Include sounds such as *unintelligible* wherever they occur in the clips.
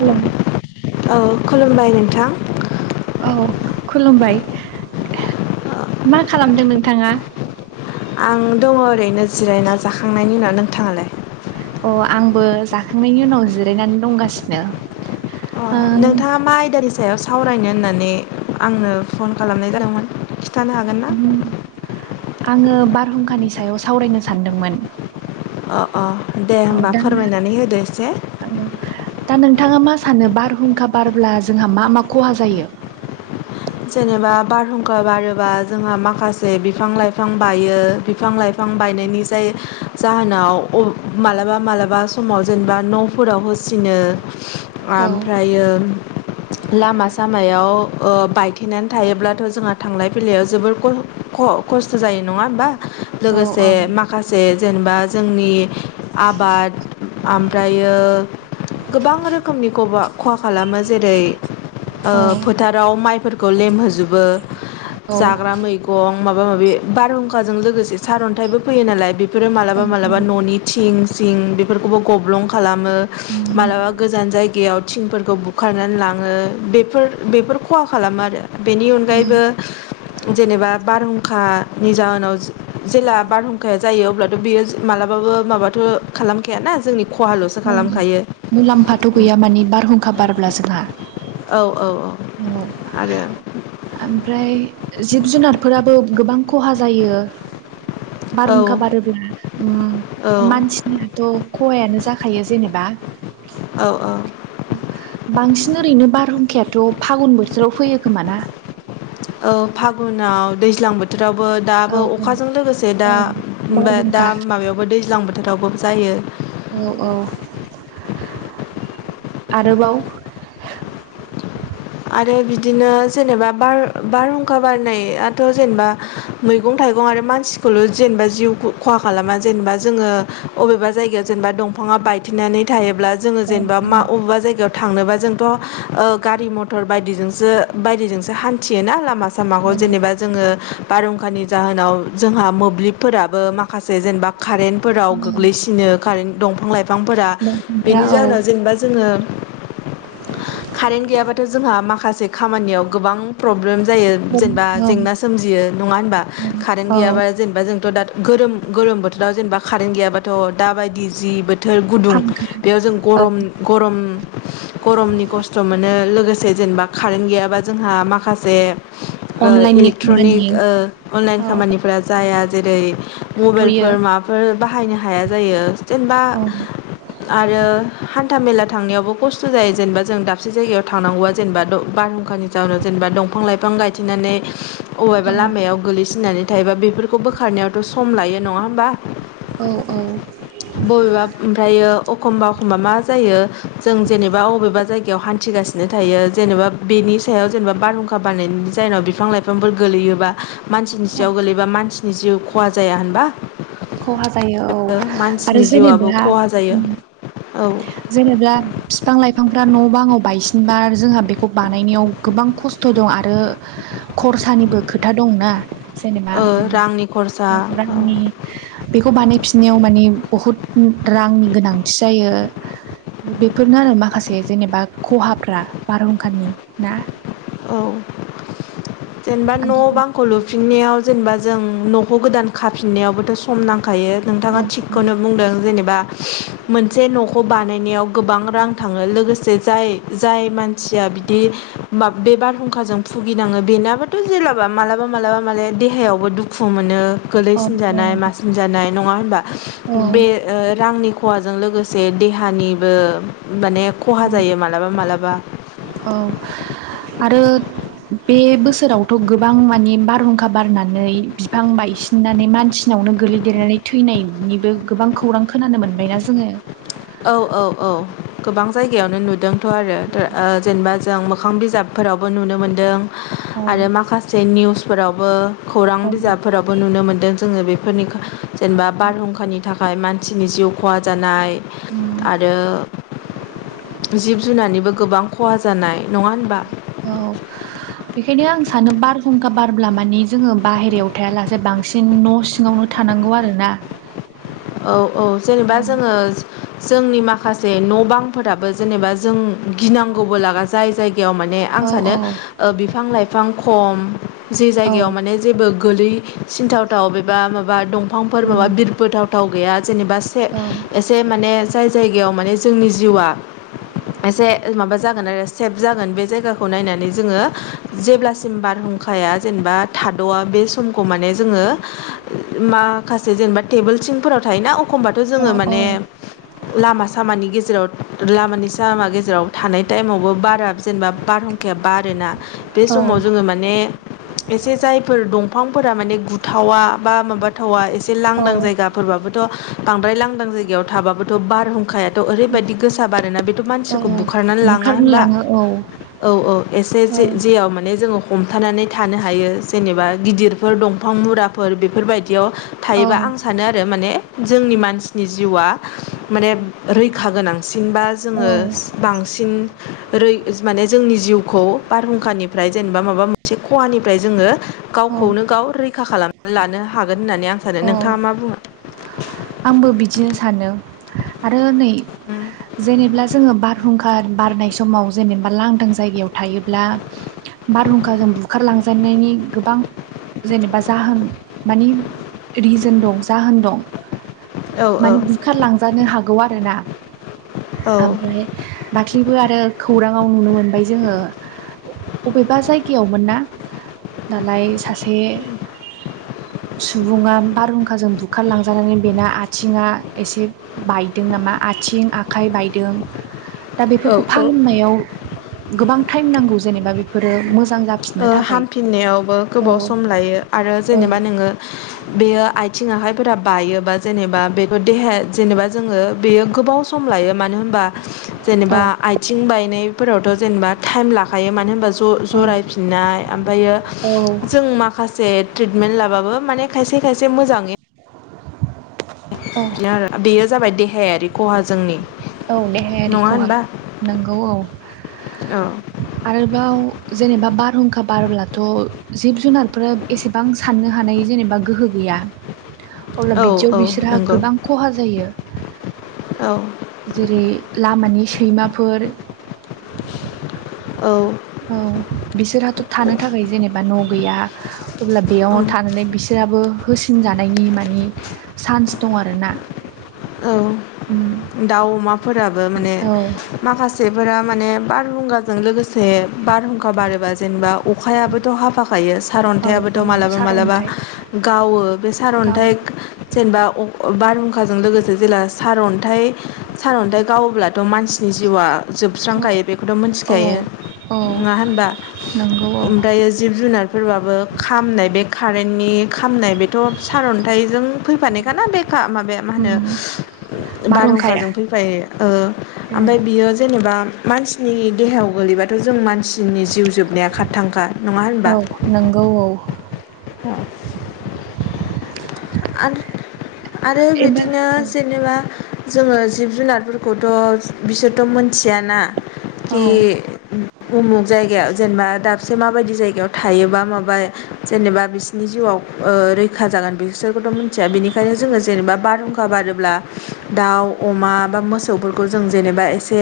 हेल' औ खुलुमबाय नोंथां औ खुलुमबाय मा खालामदों नोंथाङा? आं दङ ओरैनो जिरायना जाखांनायनि उनाव नोंथाङालाय? अ आंबो जाखांनायनि उनाव जिरायनानै दंगासिनो। अ ओ नोंथाङा मा आयदानि सायाव सावरायनो होननानै आंनो फन खालामनाय जादोंमोन खिनथानो हागोन ना? उम, आङो बारहुंखानि सायाव सावरायनो सानदोंमोन। अ अ दे औ होमबा दा फोरमायनानै होदो एसे औ दा नोंथाङा मा सानो बारहुंखा बारब्ला जोंहा मा मा खहा जायो? जेनेबा बारहुंखा बारोबा जोंहा माखासे बिफां लाइफां बायो बिफां लाइफां बायनायनि जाय जाहोनाव मालाबा मालाबा समाव जेनेबा न'फोरावबो *unintelligible* औ आमफ्रायो लामा सामायाव ओ बाय थेनानै थायोब्लाथ' जोंहा थांलाय फैलायाव जोबोर खस्थ' जायो नङा होमबा औ लोगोसे माखासे जेनेबा जोंनि आबाद आमफ्रायो गोबां रोखोमनि खहा खालामो जेरै ओ औ फोथाराव माइफोरखौ लेमहोजोबो औ जाग्रा मैगं माबा माबि बारहुंखाजों लोगोसे सारनथाइबो फैयो नालाय बेफोरो मालाबा मालाबा न'नि थिं सिं बेफोरखौबो गब्लं खालामो मालाबा गोजान जायगायाव थिंफोरखौ बुखारनानै लाङो बेफोर बेफोर खहा खालामो आरो। बेनि अनगायैबो जेनेबा बारहुंखानि जाहोनाव जेला बारहुंखाया जायो अब्लाथ' बेयो मालाबाबो माबाथ' खालामखायाना जोंनि खहाल'सो औ खालामखायो मुलामफाथ' गैया मानि बारहुंखा बारब्ला जोंहा। औ औ औ आरो ओमफ्राय जिब जुनारफोराबो गोबां खहा जायो। बारहुंखा औ बारोब्ला ओ औ मानसिनियाथ' खहायानो जाखा खायो जेनेबा औ औ बांसिन ओरैनो बारहुंखायाथ' फागुन बोथोराव फैयो खोमा ना? औ फागुनाव दैज्लां बोथोर बोथोरावबो औ दाबो औ अखाजों लोगोसे दा औ दा बारहुंखा माबायावबो दैज्लां बोथोरावबो जायो औ औ आरोबाव आरो बिदिनो जेनेबा बार बारहुंखा बारनायाथ' जेनेबा मैगं थाइगं थाइं आरो मानसिखौल' जेनेबा जिउ खहा खालामा जेनेबा जोङो अबेबा जायगायाव जेनेबा दंफां बायनानै थायोब्ला जोङो औ जेनेबा मा अबेबा जायगायाव थांनोबा जोंथ' ओ गारि म मटर बायदिजोंसो बायदिजोंसो हानथियोना लामाखौ। आसामावबो औ जेनेबा जोङो बारहुंखानि जाहोनाव जोंहा मोब्लिबफोराबो माखासे जेनेबा कारेेनटफोराव औ गोग्लैसिनो कारेन दंफां लाइफां बिफांफोरा दंफांफ्रा बेनि औ जाहोनाव जेनेबा जोङो कारेन्ट गैयाबा जोंहा माखासे खामानियाव गोबां प्रब्लेम जायो औ जेनेबा जेंना सोमजियो नङा होनबा कारेन्ट औ औ गैयाबा जेनेबा जोंथ' दा गोरोम गोलोम बोथोराव जेनेबा कारेन्ट गैयाबाथ' दा बायदि जि बोथोर गुदुं फांखा बेयाव जों औ गरम गरम गरमनि खस्थ' मोनो लोगोसे जेनेबा कारेन्ट गैयाबा जोंहा माखासे ओ अनलाइननि इलेक्ट्रनिक खामानि ओ अनलाइन औ खामानिफोरा जाया जेरै थाथ'यो मबाइलफोर माबाफोर बाहायनो हाया जायो जेनेबा औ आरो हान्था मेला थांनायावबो खस्थ' जायो जेनेबा जों दाबसे जायगायाव थानांगौबा जेनेबा बारहुंखानि जााहनाव जेनेबा दंफां लाइफां गायथिनानै अबेबा औ लामायाव गोगलैसिननानै थायोबा बेफोरखौ बोखारनायाव 'सम लायो नङा होमबा औ औ बबेबा ओमफ्रायो एखमबा एखमबा मा जायो जों जेनेबा बबेबा जायगायाव याव हान्थिगासिनो थायो जेनेबा बेनि सायाव जेनेबा बारहुंखा बानायनायनि जनाव बिफां लाइफांफोर गोलैयोबा मानसिनि सायाव गोलैबा मानसिनि जिउ खहा जाया होनबा! खहा जायो औ आरो मानसिनि जिउआबो जेनेबा खहा जायो औ जेनेब्ला फिफां लाइफांफ्रा न' बाङाव बायसिनबा जोंहा बेखौ बानायनायाव गोबां खस्थ' दं आरो खरसानिबो खोथा दंना जेनेबा रांनि खरसा *inaudible* औ रांनि बेखौ बानायफिननायाव माने बहुद रांनि गोनांथि जायो बेफोरनो आरो माखासे जेनेबा खहाफ्रा बारहुंखारानि ना औ जेनेबा न' बांखौ लुफिननायाव जेनेबा जों न'खौ गोदान खाफिननायावबोथ' सम नां *unintelligible* औ नोंथाङा थिखौनो बुंदोन जेनेबा मोनसे न'खौ बा बानायनायाव गोबां रां थाङो लोगोसे जाय जाय मानसिया बि बे बारहुंखाजों भुगिनाङो बेनाबाथ' जेलाबा मालाबा मालाबा माने देहायावबो दुखु मोनो औ गोलैसिनजानाय मासिनजानाय नङा होनबा? औ बे ओ रांनि खहाजों लोगोसे देहानिबो माने खहा जायो मालाबा मालाबा औ *unintelligible* आरो बे बोसोरावथ' गोबां माने बारहुंखा बारनानै बिफां बायसिननानै मानसिना बावनो गोलैदेरनानै थैनायनिबो गोबां खौरां खोनानो मोनबायना जोङो औ औ औ गोबां जायगायावनो नुदोंथ' आरो ओ जेनेबा जों मोखां बिजाब फोरावबो नुनो मोन्दों *unintelligible* आरो माखासे निउसफोरावबो खौरां बिजाबफोरावबो नुनो मोनदों जोङो बेफोरनि जेनेबा बारहुंखानि थाखाय मानसिनि जिउ खहा जानाय उम आरो जिब जुनारनिबो गोबां खहा जानाय नङा होनबा औ *unintelligible* *unintelligible* आं सानो बारहुंखा बारब्ला माने जोङो बाहेरायाव थायालासे बांसिन न' सिङावनो थानांगौ गौ आरोना। औ औ जेनेबा जोङो जोंनि माखासे न' बांफोराबो जेनेबा जों गिनांगौबो लागा जाय जाय जायायाव माने आं औ सानो औ बिफां लाइफां खम जे औ जायगायाव माने जेबो गोलै सिनथावथाव एबा माबा दंफांफोर माबा उम बिरफोथावथाव गैया जेनेबा से औ एसे माने जाय जायगायाव माने जोंनि जिउआ एसे माबा जागोन आरो सेफ जागोन बे जायगाखौ नायनानै जोङो जेब्लासिम बार हुंखाया जेनबा थाद'आ बे समखौ माने जोङो माखासे जेनेबा टेबोल थिं फोराव थायोना अखमबाथ' औ जोङो औ माने लामा सामानि गेजेराव लामानि सामा गेजेराव थानाय टाइमावबो बारा जेनेबा बारहुंखाया बारोना बे औ समाव जोङो माने एसे जायफोर दंफां फोरा माने गुथावा बा माबाथावा एसे औ लांदां जायगा फोरबोथ' बांद्राय लांदां जायगायाव थाबाबोथ' बारहुंखायाथ' ओरैबायदि गोसा बारोना बेथ' मानसि औ बुखारनानै लाङा बुखारनो होनबा लाङो औ औ औ एसे औ जे जे आव माने जोङो हमथा थानानै थानो हायो जेनबा गिदिरफोर दंफां मुरा फोर बेफोरबायदियाव औ थायोबा आं सानो आरो माने जोंनि मानसिनि जिउआ माने रैखा गोनां। सिनबा औ जोङो बांसिन ओरै माने जोंनि जिउखौ बारहुंखानिफ्राय जेनेबा माबा मोनसे खहानिफ्राय जोङो औ गावखौनो गाव रैखा खालामना लानो हागोन होननानै आं सानो औ नोंथाङा मा बुङो? आंबो बिदिनो सानो आरो नै जेनेबला जोङो बार हुंखा बारनाय समाव जेनेबा लांदां जायगायाव थायोब्ला बारहुंखाजों बुखारलांजेननायनि गोबां जेनेबा जाहोन मानि रिजोन दं जाहोन दं। औ औ माने बुखारलांजानो हागौ आरोना। औ आमफ्राय दाख्लिबो आरो खौरांवाव नुनो मोन ओमफाय जोङो अबेबा जायगायाव मोन ना दालाय सासे सुबुङा बारहुंखाजों बुखारलांजानानै बेना आथिङा एसे बायदों नामा आथिं आखाइ बायदों। दा औ बेफोरखौ औ फाहामनायाव गोबां टाइम नांगौ जेनेबा बेफोरो मो ओ हामफिननायावबो गोबाव औ सम लायो आरो औ जेनेबा नोङो बेयो आयथिं आखाइफोरा बायोबा जेनेबा बेफोर देहाया जेनेबा जोङो बेयो गोबाव सम लायो मानो होमबा औ जेनेबा आयथिं बायनायफोरावथ' जेनेबा टाइम लाखायो मानो होनबा औ ज'-जरायफि नाय आमफायो औ जों माखासे ट्रिटमेन्ट लाबाबो माने खायसे खायसे मोजाङै औ बिदिनो आरो बेयो जाबाय देहायारि खहा जोंनि औ देहायारि नङा खहा होनबा नंगौ औ। ओ आरोबाव जेनेबा बारहुंखा बारब्लाथ' जिब जुनारफोरा एसेबां साननो हानाय जेनेबा गोहो गैया। अब्ला औ बिदियाव औ बिसोरहा नंगौ गोबां खहा जायो। औ जेरै लामानि सैमाफोर *inaudible* औ औ बिसोरहाथ' थानो थाखाय जेनेबा न' गैया अब्ला बेयावनो थानानै बिसोर हाबो होसिनजानायनि मानि चान्स दं आरोना। औ उम दाउ अमाफोराबो माने औ माखासेफोरा माने बारहुंगाजों लोगोसे बारहुंखा बारोबा जेनेबा अखायाबोथ हाफाखायो औ सारअन्थायाबोथ' औ मालाबा मालाबा सारअन्थाइ गावो बे गाव सारअन्थाइ जेनेबा अ- बारहुं हुंखाजों लोगोसे जेला सारन्थाइ सारन्थाइ गावोब्ला थ' मानसिनि जिउआ जोबस्रांखायो बेखौथ औ मोनथिखायो, औ नङा होनबा? नंगौ औ ओमफ्रायो जिब जुनारफोरबाबो खामनाय बे कारेन नि खामनाय बेथ' सारन्थाइजों फैफानायखाना बेखा माबाया मा उम होनो बारहुंखाया बारहुंखाजों फैफायो ओ औ आमफाय बियो जेनेबा मानसिनि देहायाव गोलैबाथ' जों मान सिनि जिउ जोबनाया खाथांखा, नङा होनबा? औ नंगौ औ अ आरो आरो एबार बिदिनो जेनेबा जोङो जिब जुनारफोरखौथ' बिसोरथ' मोनथियाना औ खि औ उमुख जायगायाव जेनेबा दाबसे माबायदि जायगायाव थायोबा माबा जेनेबा बिसिोरनि जिउआ ओ रैखा जागोन बिसोरखौिथ मोनथिया बिनिखायनो जोङो जेनेबा बारहुं खा बारोब्ला दाउ अमा बा मोसौफोरखौ जों जेनेबा एसे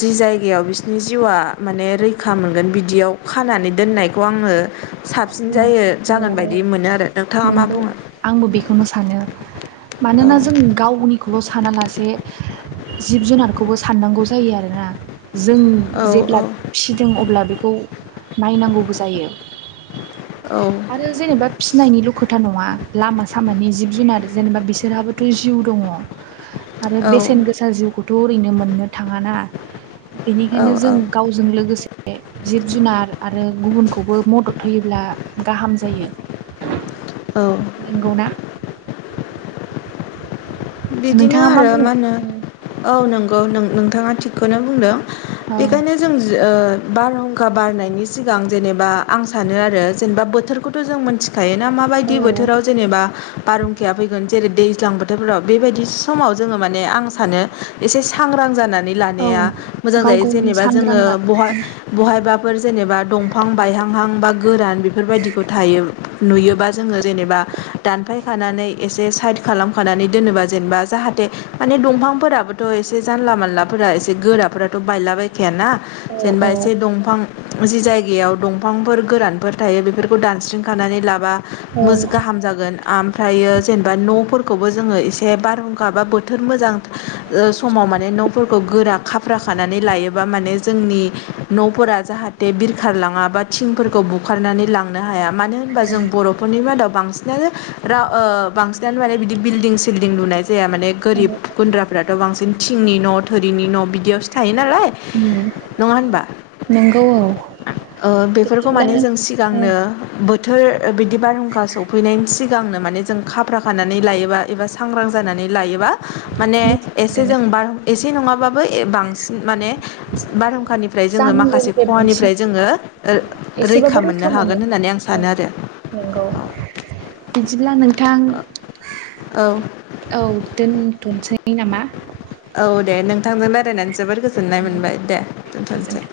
जि जाय गायाव बिसोरनि जिउआ माने रैखा मोनगोन बिदियाव खानानै दोननायखौ आङो साबसिन औ जायो जागोन औ बायदि मोनो आरो, नोंथाङा मा नंगौ बुङो? आंबो बेखौनो सानो मानोना जों गावनि खौल' सानालासे जिब जुनारखौबो साननांगौ जायो आरोना। जों औ जेब्ला औ फिसिदों अब्ला बेखौ नायनांगौबो जायो। औ आरो जेनेबा फिनायनिल' खोथा नङा लामा सामानि जिब जुनार जेनेबा बिसोरहाबोथ' जिउ दङ। आरो औ बेसेन गोसा जिउखौथ' ओरैनो मोननो थाङा ना। औ बेनिखायनो जों गावजों लोगोसे जिब जुनार आरो गुबुनखौबो मदद होयोब्ला गाहाम जायो। औ नंगौना? बिदिनो नोंथाङा आरो बुङो मा होनो औ नों गो नों नोंथाङा थिगखौनो बुंदों औ बेखायनो जों ओ बारहुंखा बारनायनि सिगां जेनेबा आं सानो आरो जेनेबा बोथोरखौथ' जों मिनथि खायोना माबायदि बोथोराव जेनेबा बारहुंखाया फैगोन जेरै दैज्लां बोथोरफोराव बेबायदि समाव जोङो माने आं सानो एसे सांग्रां जानानै औ लानाया मोजां गाव जायो गावनि जेनेबा सांग्रां जोङो आरो बहाय बहायबाफोर फोर जेनेबा दंफां बायहांहां बा गोरान बेफोरबायदिखौ थायो। नुयोबा जोङो जेनेबा दानफायखानानै एसे साइद खालामखानानै दोनोबा जेनेबा। जाहाथे माने दंफांफोराबोथ' एसे जानला मानलाफोरा एसे गोराफोराथ' बायलाबायखायाना। जेनबा औ एसे दंफां जि जायगायाव दं फांफोर गोरानफोर थायो बेफोरखौ दानस्रिंखानानै लाब बा औ मोज- गाहाम जागोन आमफ्रायो जेनबा न' फोरखौबो जोङो एसे बारहुं खा बा बोथोर मोजां ओ- समाव माने न'फोरखौ गोरा खाफ्रा खानानै लायोबा माने जोंनि न'फोरा जाहाथे बिरखारलाङा बा थिंफोरखौ बुखारनानै लांनो हाया। मानो होनबा जों बर'फोरनि मादाव, बांसिनानो रा-ओ-बांसिनानो माने बिदि बिलडिं सिंलडि लुनाय जाया माने गोरिब गुन्द्राफ्राथ' बांसिन थिंनि न' थोरिनि न' बिदियाव सो थायो नालाय उम नङा होनबा? नंगौ औ ओ-बेफोरखौ बिदिब्ला माने जों औ सिगांनो बोत बोथोर ओ-बिदि बारहुंखा सौफैनायनि सिगांनो माने जों खाफ्रााखानानै लायोबा एबा सांग्रां जानानै लायोबा। माने मोजां एसे आरोना जों बारह एसे नङाबाबो बांसिन माने बारहुंखानि फाय जोङो माखासे जानांगौनिफ्राय बांसिन खहानिफ्राय जोङो ओ- रैखा मोननो हागोन होननानै आं सानो आरो। नोंगौ बिदिब्ला नोंथां औ औ। थनसै नामा? औ दे नोंथांजों रायरायनानै। जोबोर गोजोननाय मोनबाय दे दोनथ'सै। गोजोनथों